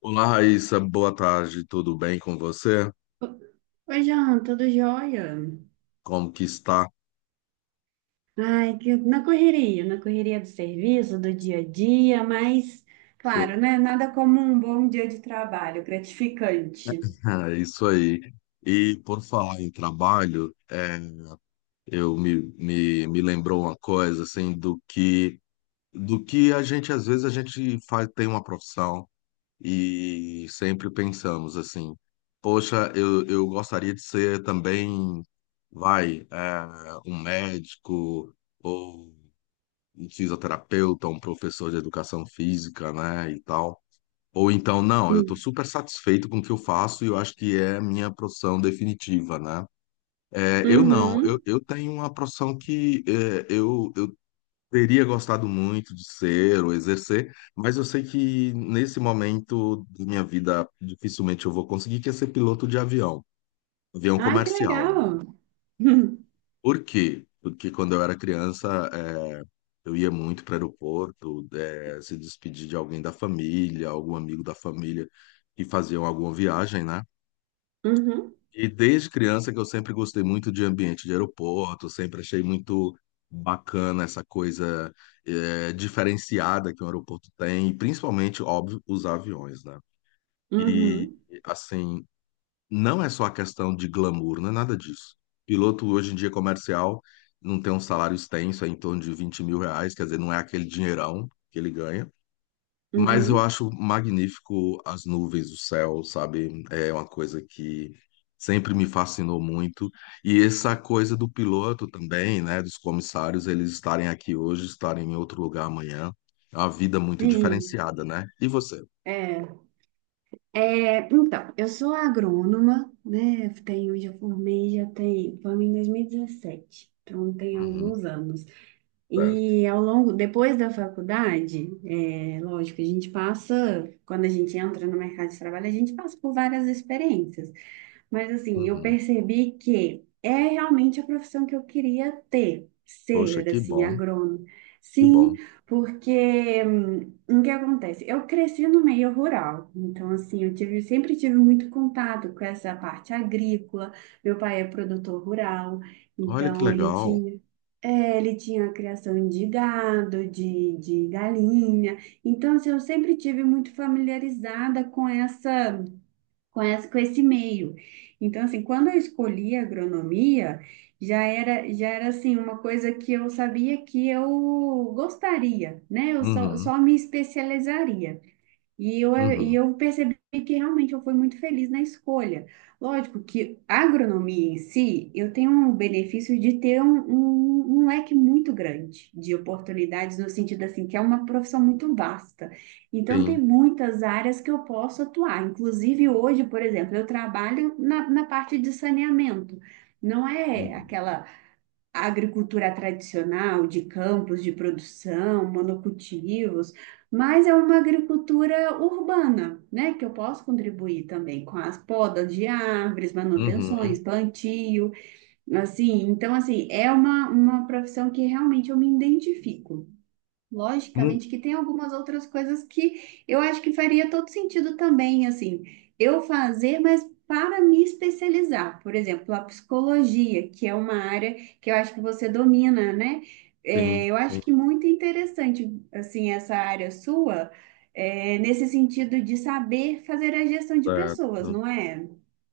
Olá, Raíssa, boa tarde, tudo bem com você? Oi, Jean, tudo jóia? Como que está? Ai, que na correria, do serviço, do dia a dia, mas, claro, né? Nada como um bom dia de trabalho, gratificante. É isso aí. E por falar em trabalho, me lembrou uma coisa assim do que a gente às vezes a gente faz, tem uma profissão e sempre pensamos assim, poxa, eu gostaria de ser também, vai, é, um médico ou um fisioterapeuta, um professor de educação física, né, e tal. Ou então, não, eu estou Hum. super satisfeito com o que eu faço e eu acho que é a minha profissão definitiva, né? É, eu não, Uhum. eu tenho uma profissão que eu teria gostado muito de ser ou exercer, mas eu sei que nesse momento da minha vida dificilmente eu vou conseguir, que é ser piloto de avião, avião Ai, que comercial. legal. Hum. Por quê? Porque quando eu era criança, eu ia muito para o aeroporto, se despedir de alguém da família, algum amigo da família que faziam alguma viagem, né? Uhum, E desde criança que eu sempre gostei muito de ambiente de aeroporto, sempre achei muito bacana essa coisa, é, diferenciada, que um aeroporto tem, e principalmente, óbvio, os aviões, né? E, uhum, assim, não é só a questão de glamour, não é nada disso. Piloto hoje em dia comercial não tem um salário extenso, é em torno de R$ 20.000, quer dizer, não é aquele dinheirão que ele ganha. Mas eu uhum. acho magnífico as nuvens, o céu, sabe? É uma coisa que sempre me fascinou muito. E essa coisa do piloto também, né? Dos comissários, eles estarem aqui hoje, estarem em outro lugar amanhã. É uma vida muito Sim, diferenciada, né? E você? é. É, então, eu sou agrônoma, né? Tenho, já formei, já tem, formei em 2017, então tem Uhum, alguns anos. certo. E ao longo, depois da faculdade, é, lógico, quando a gente entra no mercado de trabalho, a gente passa por várias experiências. Mas assim, eu Uhum. percebi que é realmente a profissão que eu queria ter, Poxa, ser que assim, bom, agrônomo. que Sim, bom. porque o que acontece? Eu cresci no meio rural, então assim, sempre tive muito contato com essa parte agrícola. Meu pai é produtor rural, Olha que então ele legal. tinha. É, ele tinha a criação de gado, de galinha. Então, assim, eu sempre tive muito familiarizada com essa com esse meio. Então, assim, quando eu escolhi a agronomia, já era assim, uma coisa que eu sabia que eu gostaria, né? Eu só, Uhum, só me especializaria. E uhum, eu percebi que realmente eu fui muito feliz na escolha. Lógico que a agronomia em si, eu tenho um benefício de ter um leque muito grande de oportunidades, no sentido assim, que é uma profissão muito vasta. Então, tem sim, muitas áreas que eu posso atuar. Inclusive, hoje, por exemplo, eu trabalho na parte de saneamento. Não é uhum, aquela A agricultura tradicional, de campos de produção, monocultivos, mas é uma agricultura urbana, né? Que eu posso contribuir também com as podas de árvores, manutenções, uhum. plantio, assim. Então, assim, é uma profissão que realmente eu me identifico. Mu- Logicamente que tem algumas outras coisas que eu acho que faria todo sentido também, assim, eu fazer, mas para me especializar. Por exemplo, a psicologia, que é uma área que eu acho que você domina, né? É, Sim, eu acho sim, que muito interessante, assim, essa área sua, é, nesse sentido de saber fazer a gestão de pessoas, certo. não é?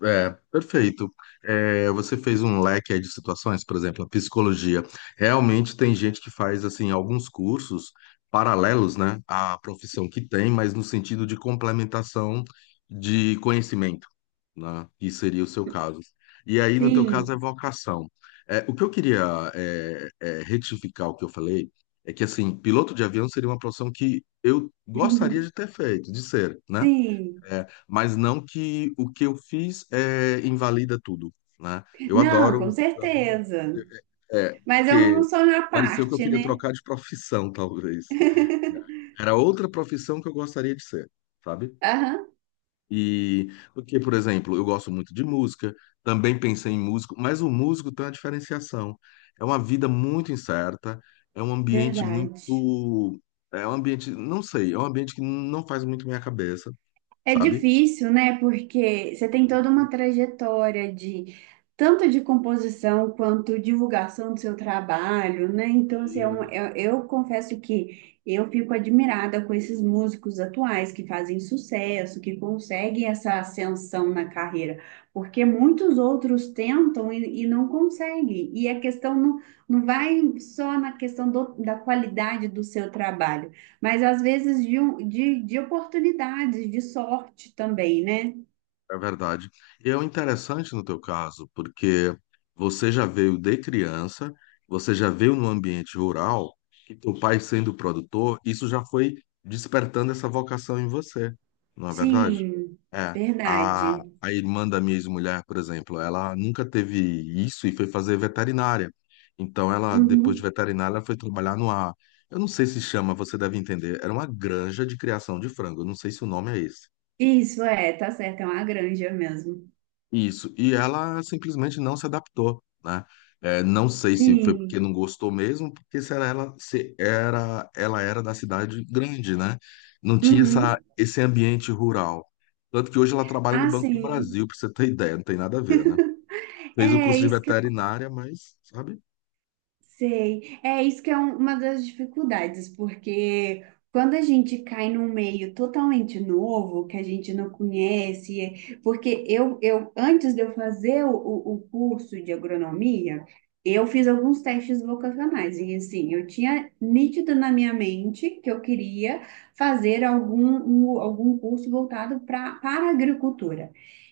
É, perfeito. É, você fez um leque aí de situações, por exemplo, a psicologia. Realmente tem gente que faz assim alguns cursos paralelos, né, à profissão que tem, mas no sentido de complementação de conhecimento, né, que seria o seu caso. E aí, no teu caso, é Sim, vocação. É, o que eu queria retificar o que eu falei é que assim, piloto de avião seria uma profissão que eu gostaria de ter feito, de ser, né? sim. É, mas não que o que eu fiz é, invalida tudo, né? Eu Não, com adoro, eu adoro, certeza. é, Mas é um porque só na pareceu que eu parte, queria né? trocar de profissão, talvez. Era outra profissão que eu gostaria de ser, sabe? Aham, E porque, por exemplo, eu gosto muito de música, também pensei em músico, mas o músico tem uma diferenciação. É uma vida muito incerta, é um ambiente verdade. muito, é um ambiente, não sei, é um ambiente que não faz muito minha cabeça, É sabe? difícil, né? Porque você tem toda uma trajetória de tanto de composição quanto divulgação do seu trabalho, né? Então, assim, eu confesso que eu fico admirada com esses músicos atuais que fazem sucesso, que conseguem essa ascensão na carreira, porque muitos outros tentam e não conseguem. E a questão não, não vai só na questão da qualidade do seu trabalho. Mas às vezes de oportunidades, de sorte também, né? É verdade. E é o interessante no teu caso, porque você já veio de criança, você já veio num ambiente rural, e teu pai sendo produtor, isso já foi despertando essa vocação em você, não é verdade? Sim, É. A, verdade. a irmã da minha ex-mulher, por exemplo, ela nunca teve isso e foi fazer veterinária. Então, ela, depois de Uhum. veterinária, ela foi trabalhar numa. Eu não sei se chama, você deve entender. Era uma granja de criação de frango. Eu não sei se o nome é esse. Isso é, tá certo, é uma granja mesmo. Isso, e ela simplesmente não se adaptou, né? É, não sei se foi porque Sim. não gostou mesmo, porque se era ela, se era, ela era da cidade grande, né? Não tinha essa, Uhum. esse ambiente rural. Tanto que hoje ela trabalha no Ah, Banco do sim. Brasil, para você ter ideia, não tem nada a ver, né? Fez o É, curso de isso. veterinária, mas, sabe? Sei. É isso que é uma das dificuldades, porque quando a gente cai num meio totalmente novo, que a gente não conhece, é- porque eu antes de eu fazer o curso de agronomia, eu fiz alguns testes vocacionais, e assim, eu tinha nítido na minha mente que eu queria fazer algum curso voltado para a agricultura.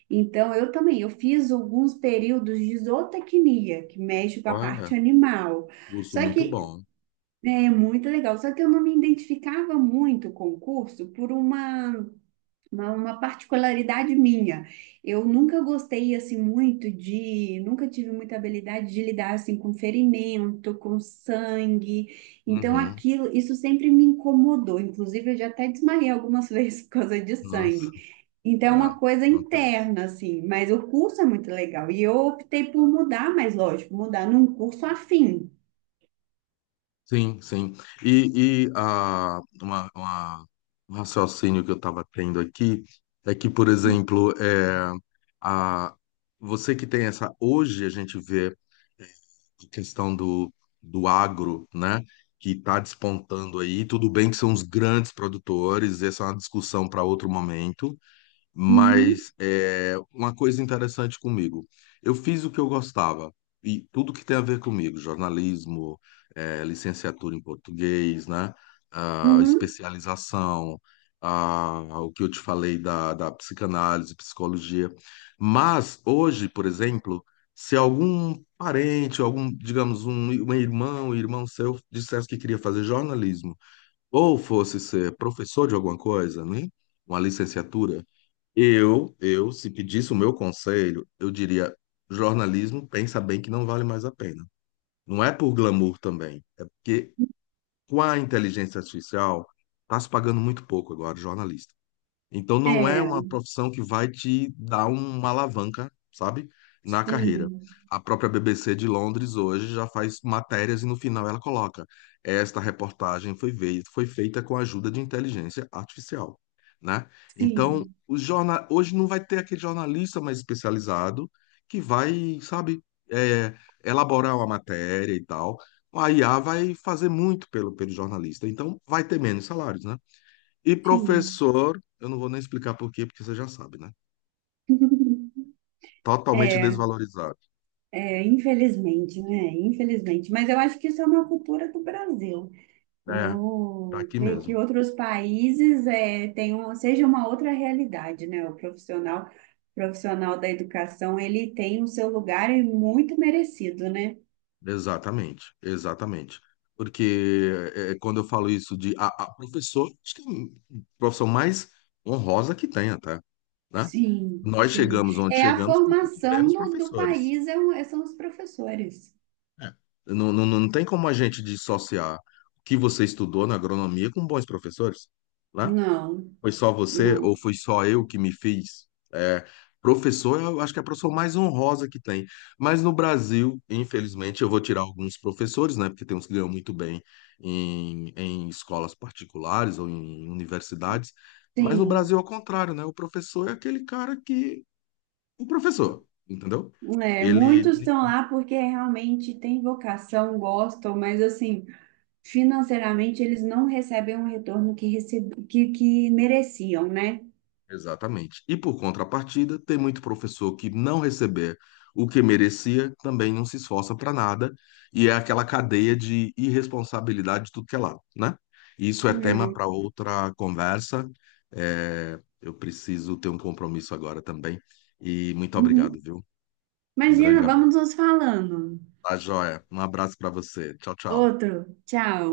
Então, eu também, eu fiz alguns períodos de zootecnia, que mexe com a parte Olha, animal. curso Só muito que bom. é muito legal, só que eu não me identificava muito com o curso por uma particularidade minha. Eu nunca gostei assim muito de, nunca tive muita habilidade de lidar assim com ferimento, com sangue. Então Uhum, aquilo, isso sempre me incomodou. Inclusive eu já até desmaiei algumas vezes por causa de nossa, sangue. Então é é, uma coisa acontece. interna assim, mas o curso é muito legal e eu optei por mudar, mas lógico, mudar num curso afim. Sim, sim. E, e ah, uma, uma- Um raciocínio que eu estava tendo aqui é que, por exemplo, é, a, você que tem essa. Hoje a gente vê, é, a questão do agro, né? Que está despontando aí. Tudo bem que são os grandes produtores, essa é uma discussão para outro momento, Uhum. mas é, uma coisa interessante comigo, eu fiz o que eu gostava e tudo que tem a ver comigo, jornalismo, é, licenciatura em português, né? Ah, Uhum. especialização, ah, o que eu te falei da psicanálise, psicologia. Mas hoje, por exemplo, se algum parente, algum, digamos, um, um irmão seu dissesse que queria fazer jornalismo ou fosse ser professor de alguma coisa, né? Uma licenciatura, eu, se pedisse o meu conselho, eu diria: jornalismo, pensa bem que não vale mais a pena. Não é por glamour também, é porque com a inteligência artificial está se pagando muito pouco agora, jornalista. Então não é É, uma profissão que vai te dar uma alavanca, sabe, na carreira. sim, A própria BBC de Londres hoje já faz matérias e no final ela coloca: esta reportagem foi feita com a ajuda de inteligência artificial, né? Então, sim, o jornal hoje não vai ter aquele jornalista mais especializado que vai, sabe, é, elaborar uma matéria e tal. A IA vai fazer muito pelo jornalista, então vai ter menos salários, né? E sim. professor, eu não vou nem explicar por quê, porque você já sabe, né? Totalmente É, desvalorizado. é, infelizmente, né? Infelizmente. Mas eu acho que isso é uma cultura do Brasil. É, Eu daqui creio que mesmo. outros países é, tenham, seja uma outra realidade, né? Profissional da educação, ele tem o seu lugar e muito merecido, né? Exatamente, exatamente. Porque quando eu falo isso de a professor, acho que é a profissão mais honrosa que tem até, né? Sim, Nós sim. chegamos onde É a chegamos porque formação tivemos do professores. país, é um- são os professores. É. Não tem como a gente dissociar o que você estudou na agronomia com bons professores, né? Não, Foi só você ou não. foi só eu que me fiz? É, professor, eu acho que é a profissão mais honrosa que tem. Mas no Brasil, infelizmente, eu vou tirar alguns professores, né? Porque tem uns que ganham muito bem em escolas particulares ou em universidades. Mas no Brasil, Sim. ao contrário, né? O professor é aquele cara que. O professor, entendeu? É, muitos Ele, estão lá porque realmente têm vocação, gostam, mas assim, financeiramente eles não recebem o retorno que mereciam, né? exatamente. E por contrapartida, tem muito professor que não receber o que merecia, também não se esforça para nada, e é aquela cadeia de irresponsabilidade de tudo que é lado, né? Isso é tema É. para outra conversa. É, eu preciso ter um compromisso agora também. E muito obrigado, Uhum. viu? Um Imagina, grande vamos abraço. nos falando. Tá, joia. Um abraço para você. Tchau, tchau. Outro, tchau.